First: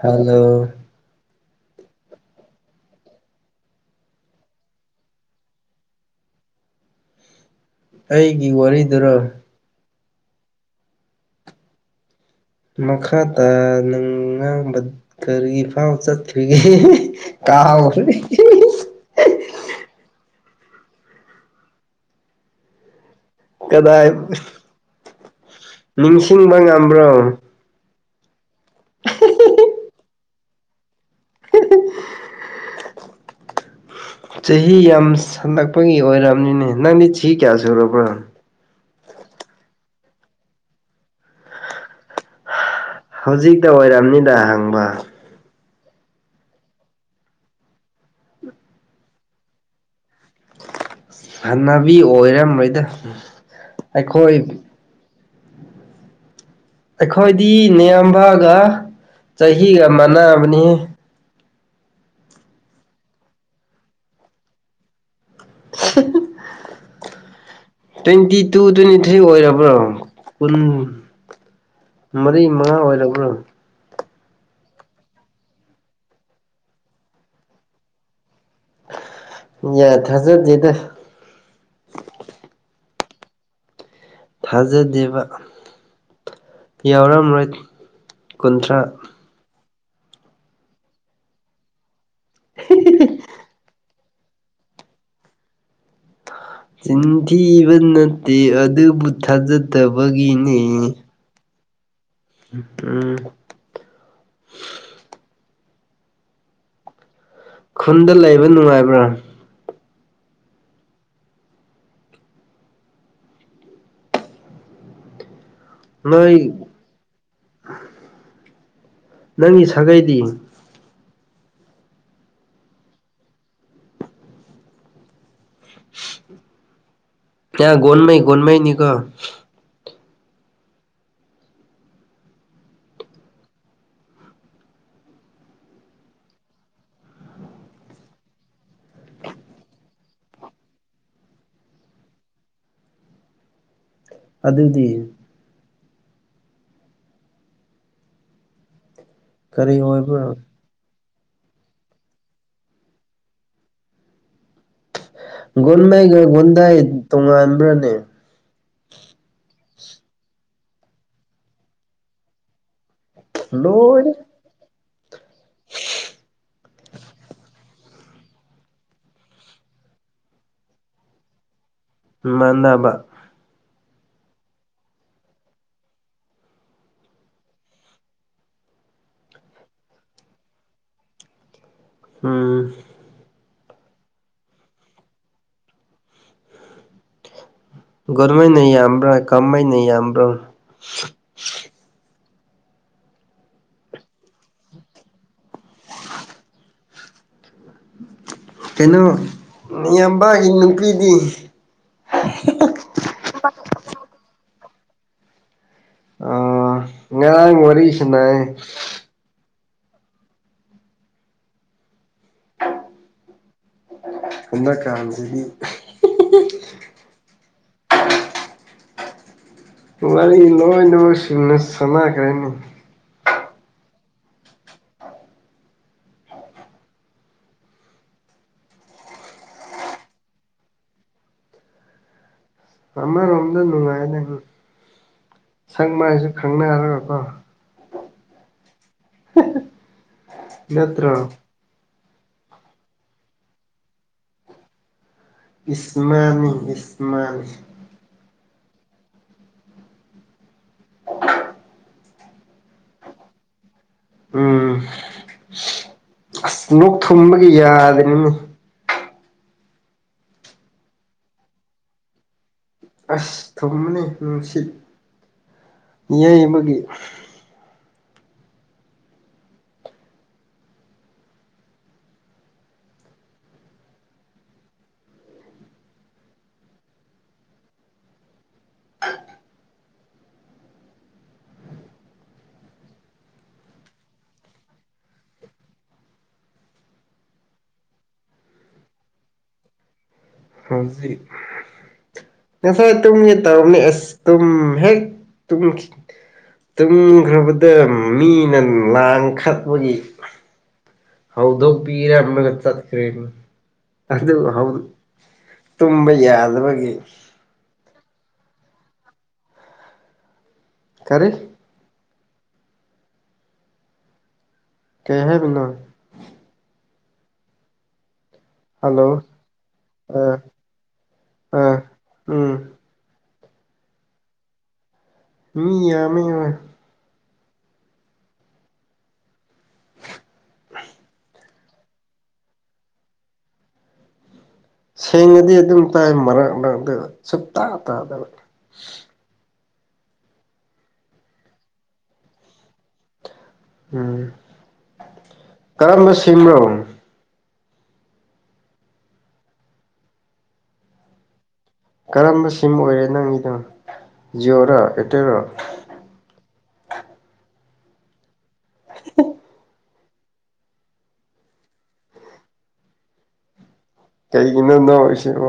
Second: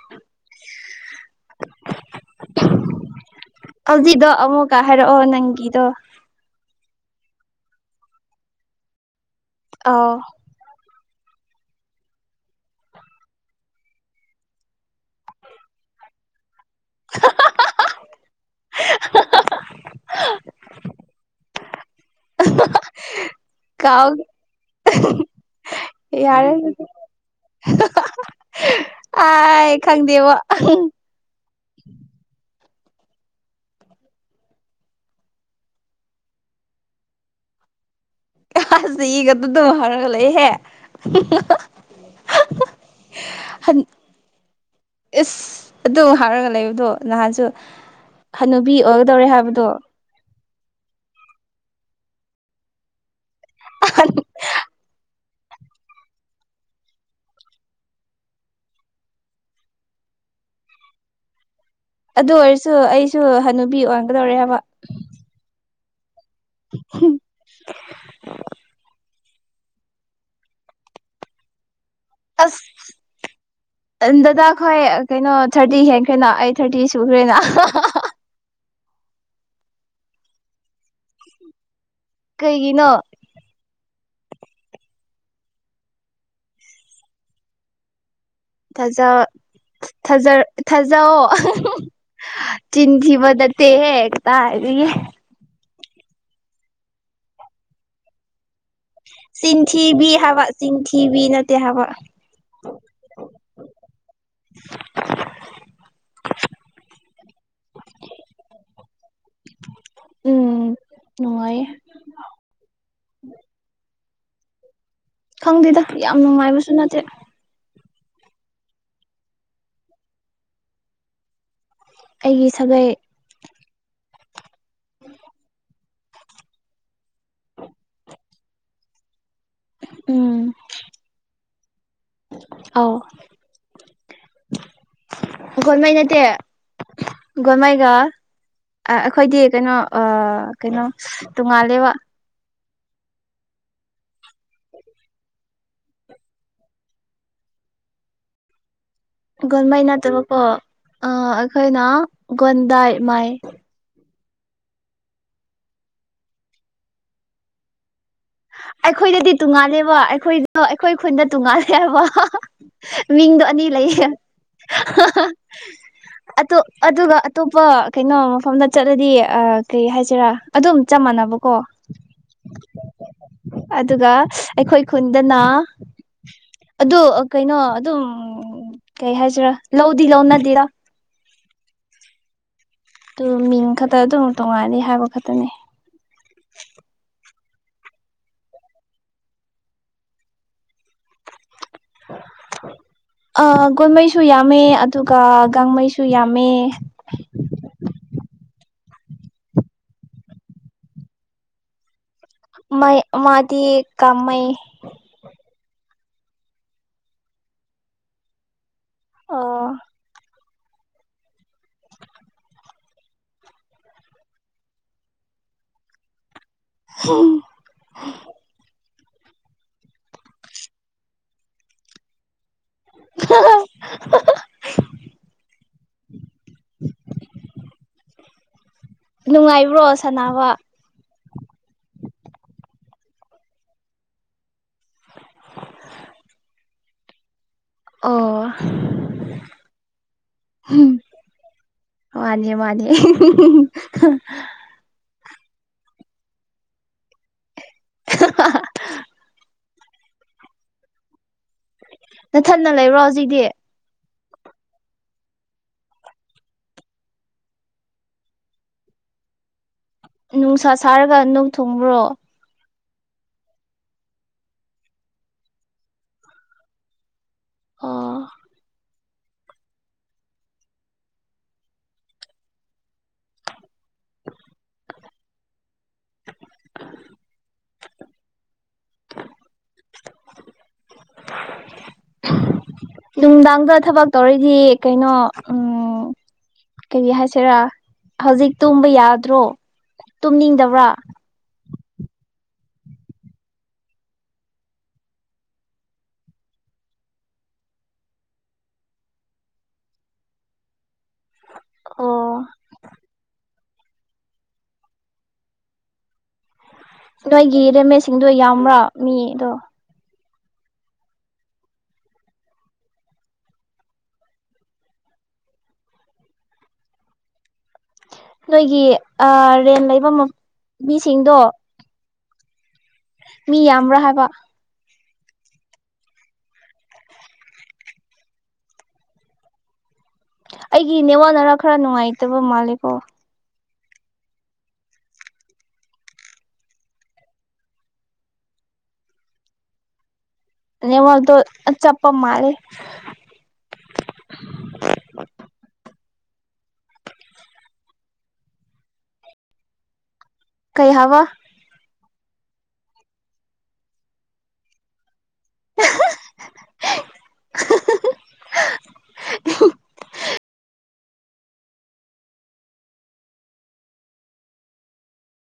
hello ꯍꯧꯖꯤꯛꯗꯣ ꯑꯃꯨꯛꯀ ꯍꯥꯏꯔꯛꯑꯣ ꯅꯪꯒꯤꯗꯣ ꯑꯩꯒꯤ ꯋꯥꯔꯤꯗꯨꯔ ꯑꯎ ꯃꯈꯥ ꯇꯥꯅ ꯉꯥꯡꯕ ꯀꯔꯤꯐꯥꯎ ꯆꯠꯇꯔꯤ ꯀꯧ ꯈꯔꯦ ꯢꯍꯤꯍꯤ ꯍꯥꯍꯥ ꯀꯥꯎ ꯀꯗꯥꯏ ꯌꯥꯔꯦ ꯅꯤꯡꯁꯤꯡꯕ ꯉꯝꯕ꯭ꯔꯣ ꯑꯥꯢ ꯀꯪꯗꯦꯕ ꯆꯍꯤ ꯌꯥꯝ ꯁꯜꯂꯛꯄꯒꯤ ꯑꯣꯏꯔꯕꯅꯤꯅꯦ ꯅꯪꯗꯤ ꯆꯍꯤ ꯀꯌꯥ ꯁꯨꯔꯕ꯭ꯔꯣ ꯀꯁꯤ ꯏꯒ ꯑꯗꯨꯗ ꯍꯥꯏꯔꯒ ꯂꯩꯍꯦ ꯍꯧꯖꯤꯛꯇ ꯍꯟ ꯑꯣꯏꯔꯝꯅꯤꯗ ꯍꯪꯕ ꯑꯗꯨꯝ ꯍꯥꯏꯔꯒ ꯂꯩꯕꯗꯣ ꯅꯍꯥꯟꯁꯨ ꯍꯅꯨꯕꯤ ꯑꯣꯏꯒꯗꯧꯔꯦ ꯍꯥꯏꯕꯗꯣ ꯍꯟꯅꯕꯤ ꯑꯣꯏꯔꯝꯃꯣꯏꯗ ꯑꯩꯈꯣꯏ ꯑꯩꯈꯣꯏꯗꯤ ꯅꯌꯥꯝꯕꯒ ꯆꯍꯤꯒ ꯃꯥꯟꯅꯕꯅꯦ ꯑꯗꯨ ꯑꯣꯏꯔꯁꯨ ꯑꯩꯁꯨ ꯍꯅꯨꯕꯤ ꯑꯣꯟꯒꯗꯣꯔꯦ ꯍꯥꯏꯕ [unintelligible] [unintelligible] ꯇ꯭ꯋꯦꯟꯇꯤ ꯇꯨ ꯇ꯭ꯋꯦꯟꯇꯤ ꯊ꯭ꯔꯤ ꯑꯣꯏꯔꯕ꯭ꯔꯣ ꯀꯨꯟ ꯃꯔꯤ ꯑꯁ ꯃꯉꯥ ꯑꯣꯏꯔꯕ꯭ꯔꯣ ꯗꯗꯥ ꯈꯣꯏ ꯀꯩꯅꯣ ꯊꯥꯔ꯭ꯇꯤ ꯍꯦꯟꯈ꯭ꯔꯦꯅ ꯑꯩ ꯊꯥꯔ꯭ꯇꯤ ꯁꯨꯈ꯭ꯔꯦꯅ ꯌꯥ ꯊꯖꯗꯦꯗ ꯀꯩꯒꯤꯅꯣ ꯊꯥꯖꯗꯦꯕ ꯌꯥꯎꯔꯝꯔꯣꯏ ꯀꯨꯟꯊ꯭ꯔꯥ ꯊꯖꯥ ꯊꯥꯖꯑꯣ ꯆꯤꯟꯊꯤꯕ ꯅꯠꯇꯦꯍꯦ ꯀꯇꯥꯏꯗꯒꯤ ꯆꯤꯟꯊꯤꯕ ꯅꯠꯇꯦ ꯑꯗꯨꯕꯨ ꯊꯥꯖꯗꯕꯒꯤꯅꯦ ꯇꯦ ꯍꯥꯏꯕ ꯎꯝ [inaudible] ꯈꯨꯟꯗ ꯂꯩꯕ ꯅꯨꯡꯉꯥꯏꯕ꯭ꯔꯥ ꯎꯝ ꯅꯨꯡꯉꯥꯏ ꯑꯦ ꯈꯪꯗꯦꯗ ꯌꯥꯝ ꯅꯣꯏ ꯅꯨꯡꯉꯥꯏꯕꯁꯨ ꯅꯠꯇꯦ [inaudible] ꯅꯪꯒꯤ ꯁꯥꯒꯩꯗꯤ ꯑꯩꯒꯤ ꯁꯥꯒꯩ [inaudible] [inaudible] [unintelligible] ꯒꯣꯟꯃꯩ ꯒꯣꯟꯃꯩ ꯅꯤꯀꯣ ꯎꯝ ꯑꯥꯎ ꯒꯣꯟꯃꯩ ꯅꯠꯇꯦ ꯒꯣꯟꯃꯩ ꯒ ꯑꯥ ꯑꯩꯈꯣꯏꯗꯤ ꯀꯩꯅꯣ ꯑꯥ ꯀꯩꯅꯣ ꯇꯣꯉꯥꯜꯂꯦꯕ ꯑꯗꯨꯗꯤ ꯀꯔꯤ ꯒꯣꯟꯃꯩ ꯑꯣꯏꯕ꯭ꯔꯥ ꯅꯠꯇꯕꯀꯣ ꯑꯩꯈꯣꯏꯅ ꯒꯣꯟꯗꯥꯏ ꯃꯥꯏ ꯒꯨꯣꯟꯃꯩꯒ ꯒꯨꯣꯟꯗꯥꯥꯏ ꯇꯣꯉꯥꯟꯕ꯭ꯔꯅꯦ ꯑꯩꯈꯣꯏꯗꯗꯤ ꯇꯣꯡꯉꯥꯜꯂꯦꯕ ꯑꯩꯈꯣꯏꯗ ꯑꯩꯈꯣꯏ ꯈꯨꯟꯗ ꯇꯣꯡꯉꯥꯜꯂꯦꯕ ꯃꯤꯡꯗꯣ ꯑꯅꯤ ꯂꯩꯌꯦ ꯂꯣꯏꯔꯦ ꯑꯣ ꯑꯗꯨꯒꯒ ꯑꯇꯣꯞꯄ ꯀꯩꯅꯣ ꯃꯐꯝꯗ ꯆꯠꯂꯗꯤ ꯀꯩ ꯍꯥꯏꯁꯤꯔꯥ ꯑꯗꯨꯝ ꯆꯞ ꯃꯥꯟꯅꯕꯀꯣ ꯃꯥꯟꯅꯕ ꯑꯗꯨꯒ ꯑꯩꯈꯣꯏ ꯈꯨꯟꯗꯅ ꯑꯗꯨ ꯀꯩꯅꯣ ꯑꯗꯨꯝ ꯀꯩ ꯍꯥꯏꯖꯔꯥ ꯂꯧꯗꯤ ꯂꯧꯅꯗꯦꯗ ꯎꯝ ꯑꯗꯨ ꯃꯤꯡ ꯈꯛꯇ ꯑꯗꯨꯝ ꯇꯣꯡꯉꯥꯟꯅꯤ ꯍꯥꯏꯕ ꯈꯛꯇꯅꯤ ꯨꯒꯣꯟ ꯃꯩꯅ ꯌꯥꯝꯕ꯭ꯔꯥ ꯀꯃꯩ ꯅ ꯌꯥꯝꯕ꯭ꯔꯥ [unintelligible] ꯑꯥ ꯒꯣꯜꯃꯩꯁꯨ ꯌꯥꯝꯃꯦ ꯑꯗꯨꯒ ꯒꯥꯡꯃꯩꯁꯨ ꯌꯥꯝꯃꯦ ꯀꯩꯅꯣ ꯅꯌꯥꯝꯕꯒꯤ ꯅꯨꯄꯤꯗꯤ ꯃ ꯩ ꯃꯥꯗꯤ ꯀꯥꯃꯩ ꯑꯥ ꯉꯥꯔꯥꯡ ꯋꯥꯔꯤꯁꯥꯟꯅꯦ ꯑꯣ ꯍꯟꯅ ꯀꯥꯟꯁꯤꯗꯤ ꯍꯝ ꯋꯥꯔꯤ ꯂꯣꯏ ꯅꯃꯛ ꯁꯤꯡꯅ ꯁꯅꯥꯈ꯭ꯔꯦꯅꯦ ꯍꯥ ꯍꯥ [inaudible] ꯅꯨꯡꯉꯥꯏꯕ꯭ꯔꯣ ꯁꯅꯥꯅꯕ ꯑꯃꯔꯣꯝꯗ ꯅꯨꯡꯉꯥꯏꯅꯦ ꯁꯛ ꯃꯥꯏꯁꯨ ꯈꯪꯅꯔꯒꯀꯣ ꯑꯣ ꯍꯝ ꯅꯠꯇ꯭ꯔꯣ ꯃꯥꯟꯅꯦ ꯃꯥꯟꯅꯦ ꯍꯤ ꯍꯤ ꯏꯁ ꯃꯥꯟꯅꯤ ꯏꯁ ꯃꯥꯟꯅꯤ ꯍ ꯍ ꯅꯊꯟꯗ ꯂꯩꯕ꯭ꯔꯣ ꯍꯧꯖꯤꯛꯗꯤ ꯎꯝ ꯑꯁ ꯅꯣꯛ ꯊꯨꯡꯕꯒꯤ ꯌꯥꯗꯔꯤꯅꯤꯅꯦ ꯅꯨꯡꯁꯥ ꯁꯥꯔꯒ ꯅꯣꯛ ꯊꯨꯡꯕ꯭ꯔꯣ ꯑꯁ ꯊꯨꯝꯕꯅꯤ ꯅꯨꯡꯁꯤꯠ ꯌꯩꯕꯒꯤ ꯑꯥ [inaudible] [inaudible] ꯅꯨꯡꯗꯥꯡꯗ ꯊꯕꯛ ꯇꯧꯔꯗꯤ ꯀꯩꯅꯣ ꯎꯝ ꯀꯩꯒꯤ ꯍꯥꯏꯁꯤꯔꯥ ꯍꯧꯖꯤꯛ ꯇꯨꯝꯕ ꯌꯥꯗ꯭ꯔꯣ ꯇꯨꯝꯅꯤꯡꯗꯕ꯭ꯔꯥ ꯍꯧꯖꯤꯛ ꯉꯁꯥꯏ ꯇꯨꯝꯒꯦ ꯇꯧꯕꯅꯦ ꯑꯁ ꯇꯨꯝ ꯍꯦꯛ ꯇꯨꯝ ꯇꯨꯝꯈ꯭ꯔꯕꯗ ꯃꯤꯅ ꯂꯥꯡꯈꯠꯄꯒꯤ ꯍꯧꯗꯣꯛ ꯑꯣ ꯄꯤꯔꯝꯂꯒ ꯆꯈ꯭ꯔꯦ ꯗꯨ ꯑꯗꯨ ꯍꯧ ꯇꯨꯝꯕ ꯌꯥꯗꯕꯩ ꯅꯣꯏꯒꯤ ꯔꯨꯃꯦꯠꯁꯤꯡꯗꯣ ꯌꯥꯝꯕ꯭ꯔꯥ ꯃꯤꯗꯣ ꯀꯔꯤ ꯀꯩ ꯍꯥꯏꯔꯤꯅꯣ ꯅꯣꯏꯒꯤ ꯍꯜꯂꯣ ꯑꯥ ꯔꯦꯟ ꯂꯩꯕ ꯑꯥ ꯃꯤꯁꯤꯡꯗꯣ ꯑꯥ ꯎꯝ ꯃꯤ ꯌꯥꯝꯕ꯭ꯔꯥ ꯍꯥꯏꯕ ꯃꯤ ꯌꯥꯝꯃꯦ ꯍꯣꯏ ꯑꯩꯒꯤ ꯅꯦꯋꯥꯅꯔ ꯈꯔ ꯅꯨꯡꯉꯥꯏꯇꯕ ꯃꯥꯜꯂꯦꯀꯣ ꯁꯦꯡꯉꯗꯤ ꯑꯗꯨꯝ ꯇꯥꯏ ꯃꯔꯛ ꯃꯔꯛꯇ ꯁꯨꯛ ꯇꯥ ꯇꯥꯗꯕ ꯅꯦꯋꯥꯛꯇꯣ ꯆꯞꯄ ꯃꯥꯜꯂꯦ ꯎꯝ ꯁꯤꯝꯔꯣꯡ ꯀꯩ ꯍꯥꯏꯕ ꯀꯔꯝꯕ ꯁꯤꯝ ꯑꯣꯏꯔꯦ ꯅꯪꯒꯤꯗꯣ ꯖꯤꯑꯣꯔꯣ ꯑꯦꯔꯇꯦꯜꯔꯣ ꯍꯦ ꯍꯦ ꯀꯩꯒꯤꯅꯣ ꯅꯣꯛꯏꯁꯤꯕꯣ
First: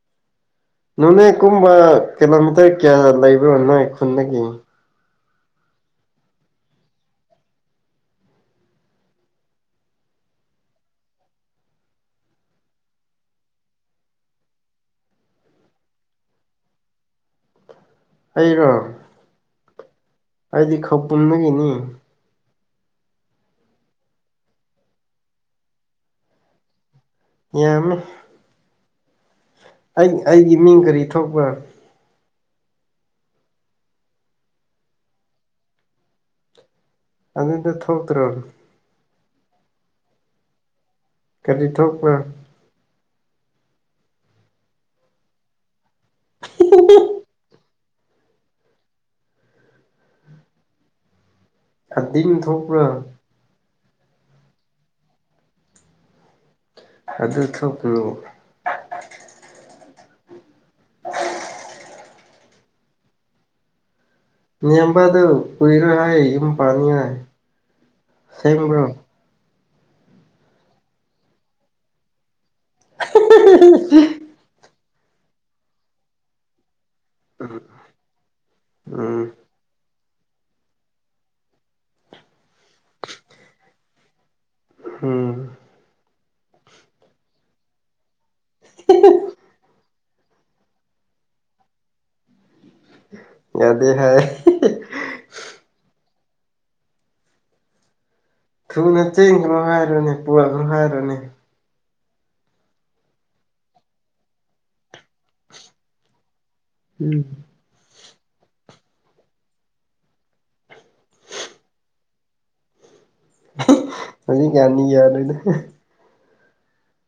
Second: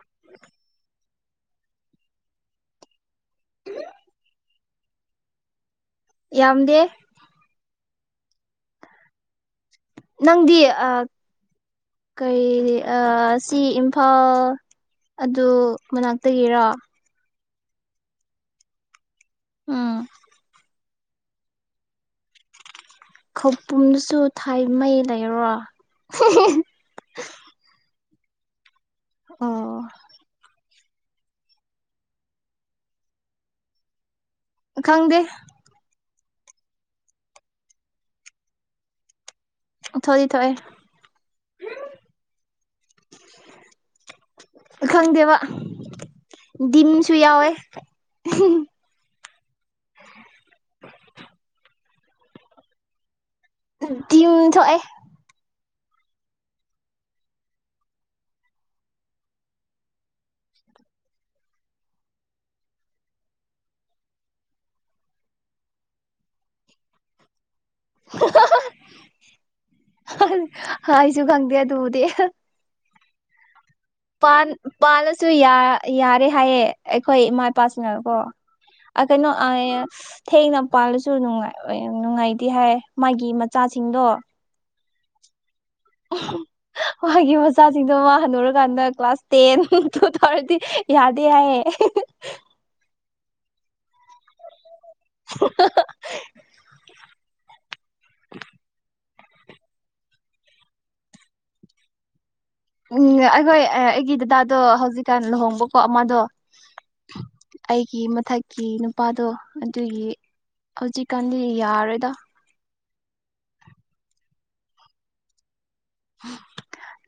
[inaudible] ꯅꯣꯅꯦ ꯀꯨꯝꯕ ꯀꯤꯂꯣꯃꯤꯇꯔ ꯀꯌꯥ ꯂꯩꯕ꯭ꯔꯣ ꯅꯣꯏ ꯈꯨꯟꯗꯒꯤ ꯌꯥꯝꯗꯦ ꯅꯪꯗꯤ ꯑꯥ ꯀꯔꯤ ꯑꯥ ꯁꯤ ꯏꯝꯐꯥꯜ ꯑꯗꯨ ꯃꯅꯥꯛꯇꯒꯤꯔ ꯑꯩꯔꯣ ꯎꯝ ꯑꯩꯗꯤ ꯈꯧꯄꯨꯝꯗꯒꯤꯅꯤ ꯈꯧꯄꯨꯝꯗꯁꯨ ꯊꯥꯏ ꯃꯩ ꯂꯩꯔꯣ ꯍꯤ ꯍꯤ ꯌꯥꯝꯃꯦ ꯑꯣ ꯑꯩ ꯑꯩꯒꯤ ꯃꯤꯡ ꯀꯔꯤ ꯊꯣꯛꯄ꯭ꯔꯥ ꯈꯪꯗꯦ ꯑꯗꯨꯗ ꯊꯣꯛꯇ꯭ꯔꯣ ꯊꯣꯛꯏ ꯊꯣꯛꯑꯦ ꯀꯔꯤ ꯊꯣꯛꯄ꯭ꯔꯥ ꯈꯪꯗꯦ ꯕꯥ ꯗꯤꯟꯁꯨ ꯌꯥꯎꯋꯦ ꯍꯝꯍꯝ ꯑꯗꯤꯝ ꯊꯣꯛꯄ꯭ꯔꯥ ꯗꯤꯝ ꯊꯣꯛꯑꯦ ꯑꯗꯨ ꯊꯣꯛꯄꯂꯨ ꯅꯝꯕ ꯑꯗꯨ ꯎꯏꯔ ꯍꯥꯏ ꯌꯨꯝ ꯄꯅꯤꯉꯥꯏ ꯁꯦꯡꯕ꯭ꯔꯣ ꯍꯥ ꯑꯩꯁꯨ ꯈꯪꯗꯦ ꯗꯨꯕꯨꯗꯤ ꯍꯥ ꯍꯥꯍꯥꯍꯥ ꯍꯥꯍꯥ ꯄꯥꯜ ꯄꯥꯜꯂꯁꯨ ꯌ ꯌꯔꯦ ꯍꯥꯏꯌꯦ ꯑꯩꯈꯣꯏ ꯏꯃꯥ ꯏꯄꯥꯁꯤꯅꯀꯣ ꯎꯝ ꯀꯩꯅꯣ ꯑꯥ ꯊꯦꯡꯅ ꯄꯥꯜꯂꯁꯨꯅꯨꯡꯉꯥꯏ ꯅꯨꯡꯉꯥꯏꯇꯦ ꯍꯥꯏ ꯃꯥꯒꯤ ꯃꯆꯥꯁꯤꯡꯗꯣ ꯎꯝ ꯍꯥ ꯍꯥ ꯃꯥꯒꯤ ꯃꯆꯥꯁꯤꯡꯗꯣ ꯃꯥ ꯍꯜꯟꯅꯨꯔꯀꯥꯟꯗ ꯀ꯭ꯂꯥꯁ ꯇꯦꯟ ꯗꯨ ꯇꯧꯔꯗꯤ ꯌꯥꯗꯦ ꯍꯥꯏꯌꯦ ꯌꯥ ꯍꯍꯍ ꯊꯨꯅ ꯆꯦꯟꯒꯅꯨ ꯍꯥꯏꯔꯅꯦ ꯄꯨꯔꯛꯒꯅ ꯍꯥꯏꯔꯅꯦ ꯎꯝ ꯑꯩꯈꯣꯏ ꯑꯩꯒꯤ ꯗꯗꯥꯗꯣ ꯍꯧꯖꯤꯛ ꯀ ꯂꯨꯍꯣꯡꯕꯀꯣ ꯑꯃꯗꯣ ꯎꯝ ꯑꯩꯒꯤ ꯃꯊꯛꯀꯤ ꯅꯨꯄꯥꯗꯣ ꯑꯗꯨꯒꯤ ꯍꯧꯖꯤꯛꯀꯥꯟꯗꯤ ꯌꯥꯔꯣꯏꯗꯣ ꯍꯧꯖꯤꯛ ꯀꯥꯟꯗ ꯌꯥꯔꯣꯏꯗ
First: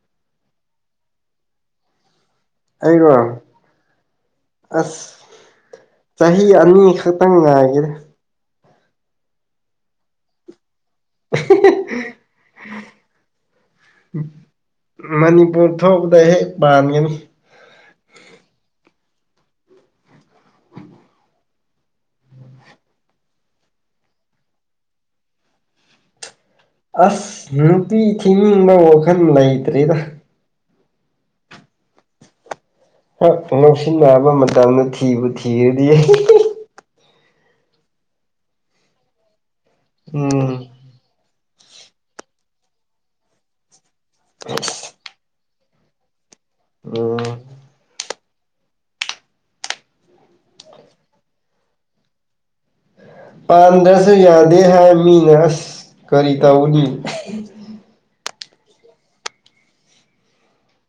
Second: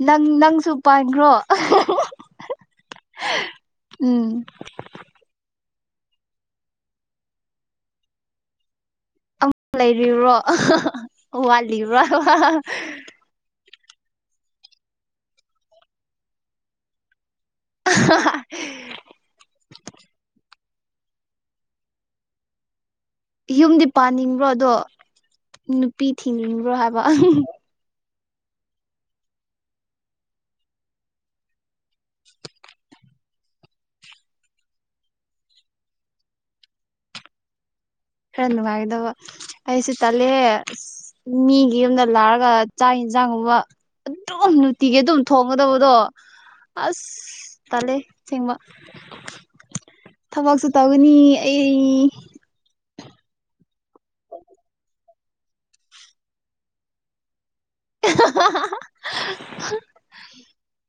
ꯅꯪ ꯅꯪꯁꯨ ꯄꯥꯟꯈ꯭ꯔꯣ ꯑꯩꯩꯔꯣ ꯎꯝ ꯑꯁ ꯆꯍꯤ ꯑꯅꯤ ꯈꯛꯇꯪ ꯉꯥꯏꯒꯦ ꯑꯃ ꯂꯩꯔꯤꯕ꯭ꯔꯣ ꯋꯥꯠꯂꯤꯕ꯭ꯔꯣ ꯃꯅꯤꯄꯨꯔ ꯊꯣꯛꯄꯗ ꯍꯦꯛ ꯄꯥꯟꯒꯅꯤ ꯍꯍꯍ ꯌꯨꯝꯗꯤ ꯄꯥꯅꯤꯡꯕ꯭ꯔꯣ ꯑꯗꯣ ꯅꯨꯄꯤ ꯊꯤꯅꯤꯡꯕ꯭ꯔꯣ ꯍꯥꯏꯕ ꯑꯁ ꯅꯨꯄꯤ ꯊꯤꯅꯤꯡꯕ ꯋꯥꯈꯜ ꯂꯩꯇ꯭ꯔꯤꯗ ꯂꯧꯁꯤꯟꯅꯕ ꯃꯇꯝꯗ ꯊꯤꯕꯨ ꯊꯤꯔꯗꯤ ꯈꯔ ꯅꯨꯡꯉꯥꯏꯒꯗꯕ ꯑꯩꯁꯨ ꯇꯠꯂꯦ ꯎꯝ ꯃꯤꯒꯤ ꯌꯨꯝꯗ ꯂꯥꯛꯔꯒ ꯆꯥꯛ ꯌꯦꯟꯁꯥꯡꯒꯨꯝꯕ ꯑꯗꯨꯝ ꯅꯨꯡꯇꯤꯒꯤ ꯑꯗꯨꯝ ꯊꯣꯡꯒꯗꯕꯗꯣ ꯑꯁ ꯎꯝ ꯇꯜꯂꯦ ꯁꯦꯡꯕ ꯊꯕꯛꯁꯨ ꯇꯧꯒꯅꯤ ꯑꯩ ꯄꯥꯟꯗ꯭ꯔꯁꯨ ꯌꯥꯗꯦ ꯍꯥꯏ ꯃꯤꯅ ꯑꯁ ꯀꯔꯤ ꯇꯧꯅꯤ ꯍꯍꯍꯍ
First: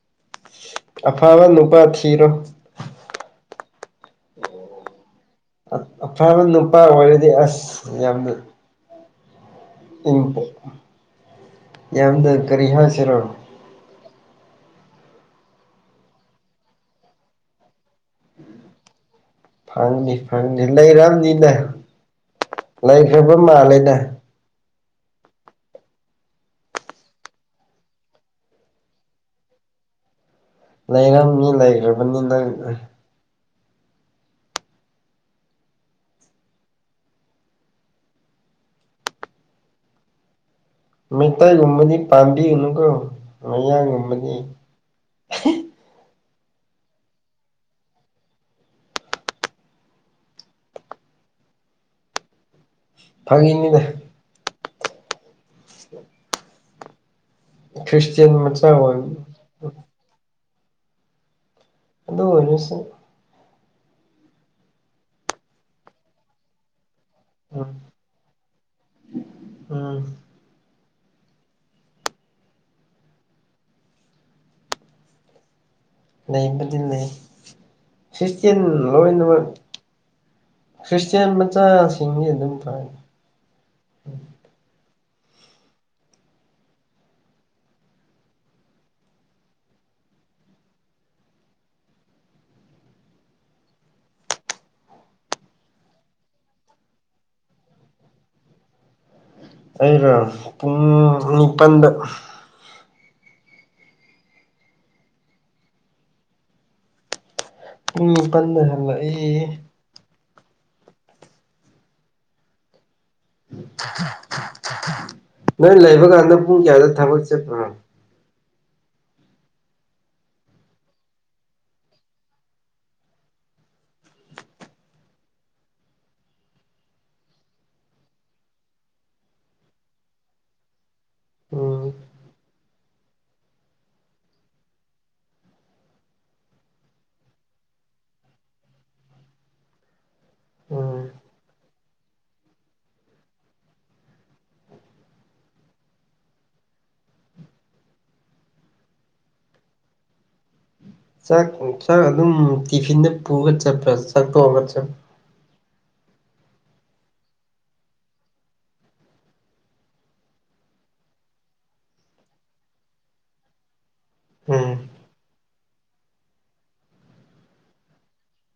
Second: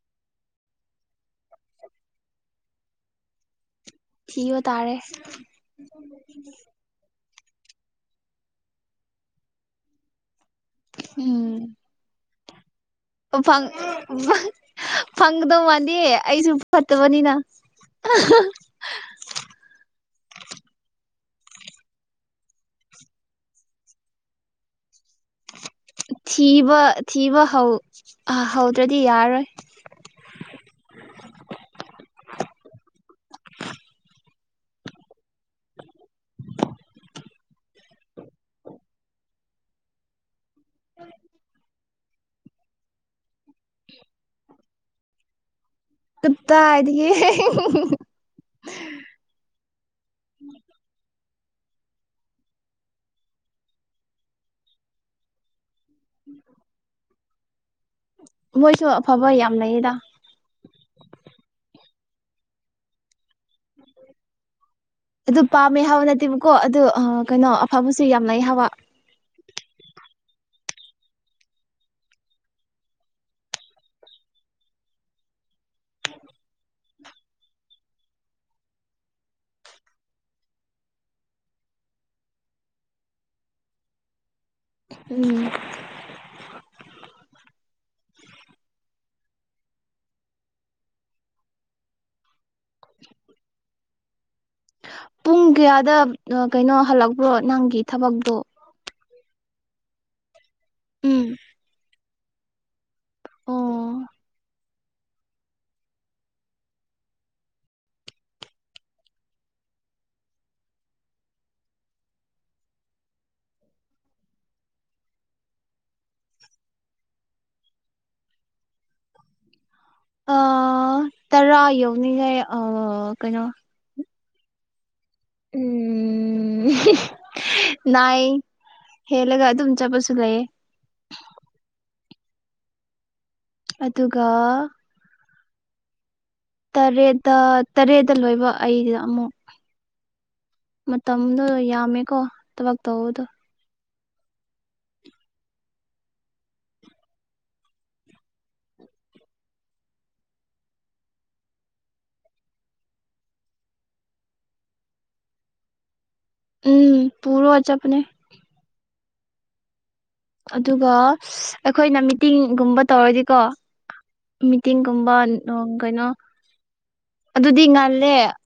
ꯑꯐꯕ ꯅꯨꯄꯥ ꯊꯤꯔꯣ ꯊꯤꯕ ꯇꯥꯔꯦ ꯑꯐꯕ ꯅꯨꯄꯥ ꯑꯣꯏꯔꯗꯤ ꯑꯁ ꯌꯥꯝꯅ [unintelligible] ꯎꯝ ꯌꯥꯝꯅ ꯀꯔꯤ ꯍꯥꯏꯁꯤꯔꯣ ꯐꯪ ꯐꯪ ꯐꯪꯒꯗꯧ ꯃꯥꯗꯦ ꯑꯩꯁꯨ ꯐꯠꯇꯕꯅꯤꯅ ꯐꯪꯅꯤ ꯐꯪꯅꯤ ꯂꯩꯔꯝꯅꯤꯅꯦ ꯂꯩꯈ꯭ꯔꯕ ꯃꯥꯜꯂꯦꯅꯦ [inaudible] ꯊꯤꯕ ꯊꯤꯕ ꯍꯧꯗ꯭ꯔꯗꯤ ꯌꯥꯔꯣꯏ ꯂꯩꯔꯝꯃꯤ ꯂꯩꯈ꯭ꯔꯕꯅꯤ ꯅꯪ ꯃꯩꯇꯩꯒꯨꯝꯕꯗꯤ ꯄꯥꯝꯕꯤꯒꯅꯨꯀꯣ ꯃꯌꯥꯡꯒꯨꯝꯕꯗꯤ ꯍꯦ ꯀꯠꯇꯥꯏꯗꯒꯤ [inaudible] ꯐꯪꯉꯦꯅꯤꯗ [inaudible] ꯈ꯭ꯔꯤꯁꯇꯦꯟ ꯃꯆꯥ ꯃꯣꯏꯁꯨ ꯑꯣꯏꯕꯅꯤ ꯑꯐꯕ ꯌꯥꯝ ꯂꯩꯌꯦꯗ ꯑꯗꯣꯑꯣꯏꯔꯁꯨ ꯑꯗꯨ ꯄꯥꯝꯃꯦ ꯍꯥꯕ ꯅꯠꯇꯦꯕꯀꯣ ꯑꯗꯨ ꯑ ꯀꯩꯅꯣ ꯎꯝ ꯑꯐꯕꯁꯨ ꯌꯥꯝ ꯂꯩ ꯍꯋꯥ ꯎꯝ ꯂꯩꯕꯗꯤꯟꯅꯦ ꯈ꯭ꯔꯤꯁꯇ꯭ꯌꯟ ꯂꯣꯏꯅꯃꯛ ꯈ꯭ꯔꯤꯁꯇ꯭ꯌꯥꯟ ꯃꯆꯥ ꯁꯤꯡ ꯗꯤ ꯑꯗꯨꯝ ꯐꯩ ꯎꯝ ꯄꯨꯡ ꯀꯌꯥꯗ ꯀꯩꯅꯣ ꯍꯜꯂꯛꯄ꯭ꯔꯣ ꯅꯪꯒꯤ ꯊꯕꯛꯇꯣ ꯑꯩꯅ ꯄꯨꯡ ꯎꯝ ꯅꯤꯄꯟꯗ ꯑꯣ ꯄꯨꯡ ꯅꯤꯄꯟꯗ ꯍꯥꯂꯛꯏ ꯅꯣꯏ ꯂꯩꯕ ꯀꯥꯟꯗ ꯄꯨꯡ ꯀꯌꯥꯗ ꯊꯕꯛ ꯆꯠꯄꯅꯣ ꯑ ꯇꯔꯥ ꯌꯧꯅꯤꯡꯉꯥꯏ ꯑ ꯀꯩꯅꯣ ꯎꯪ ꯅꯥꯏ ꯍꯦꯜꯂꯒ ꯑꯗꯨꯝ ꯆꯠꯄꯁꯨ ꯂꯩꯌꯦ ꯑꯣ ꯑꯗꯨꯒ ꯇꯔꯦꯠꯇ ꯇꯔꯦꯠꯇ ꯂꯣꯏꯕ ꯑꯩꯗ ꯑꯃꯨꯛ ꯎꯝ ꯃꯇꯝꯗꯣ ꯌꯥꯝꯃꯦꯀꯣ ꯊꯕꯛ ꯇꯧꯕꯗꯣ ꯆꯥꯛ ꯆꯥꯛ ꯑꯗꯨꯝ ꯇꯤꯐꯤꯟꯗ ꯄꯨꯒ ꯆꯠꯄ꯭ꯔ ꯆꯥꯛ ꯇꯣꯛꯑꯒ ꯆ ꯎꯝ ꯄꯨꯔꯣ ꯆꯄꯅꯦ ꯑꯗꯨꯒ ꯑꯩꯈꯣꯏꯅ ꯃꯤꯇꯤꯡꯒꯨꯝꯕ ꯇꯧꯔꯗꯤꯀꯣ ꯎꯝ ꯃꯤꯇꯤꯡꯒꯨꯝꯕ ꯀꯩꯅꯣ ꯑꯗꯨꯗꯤ ꯉꯜꯂꯦ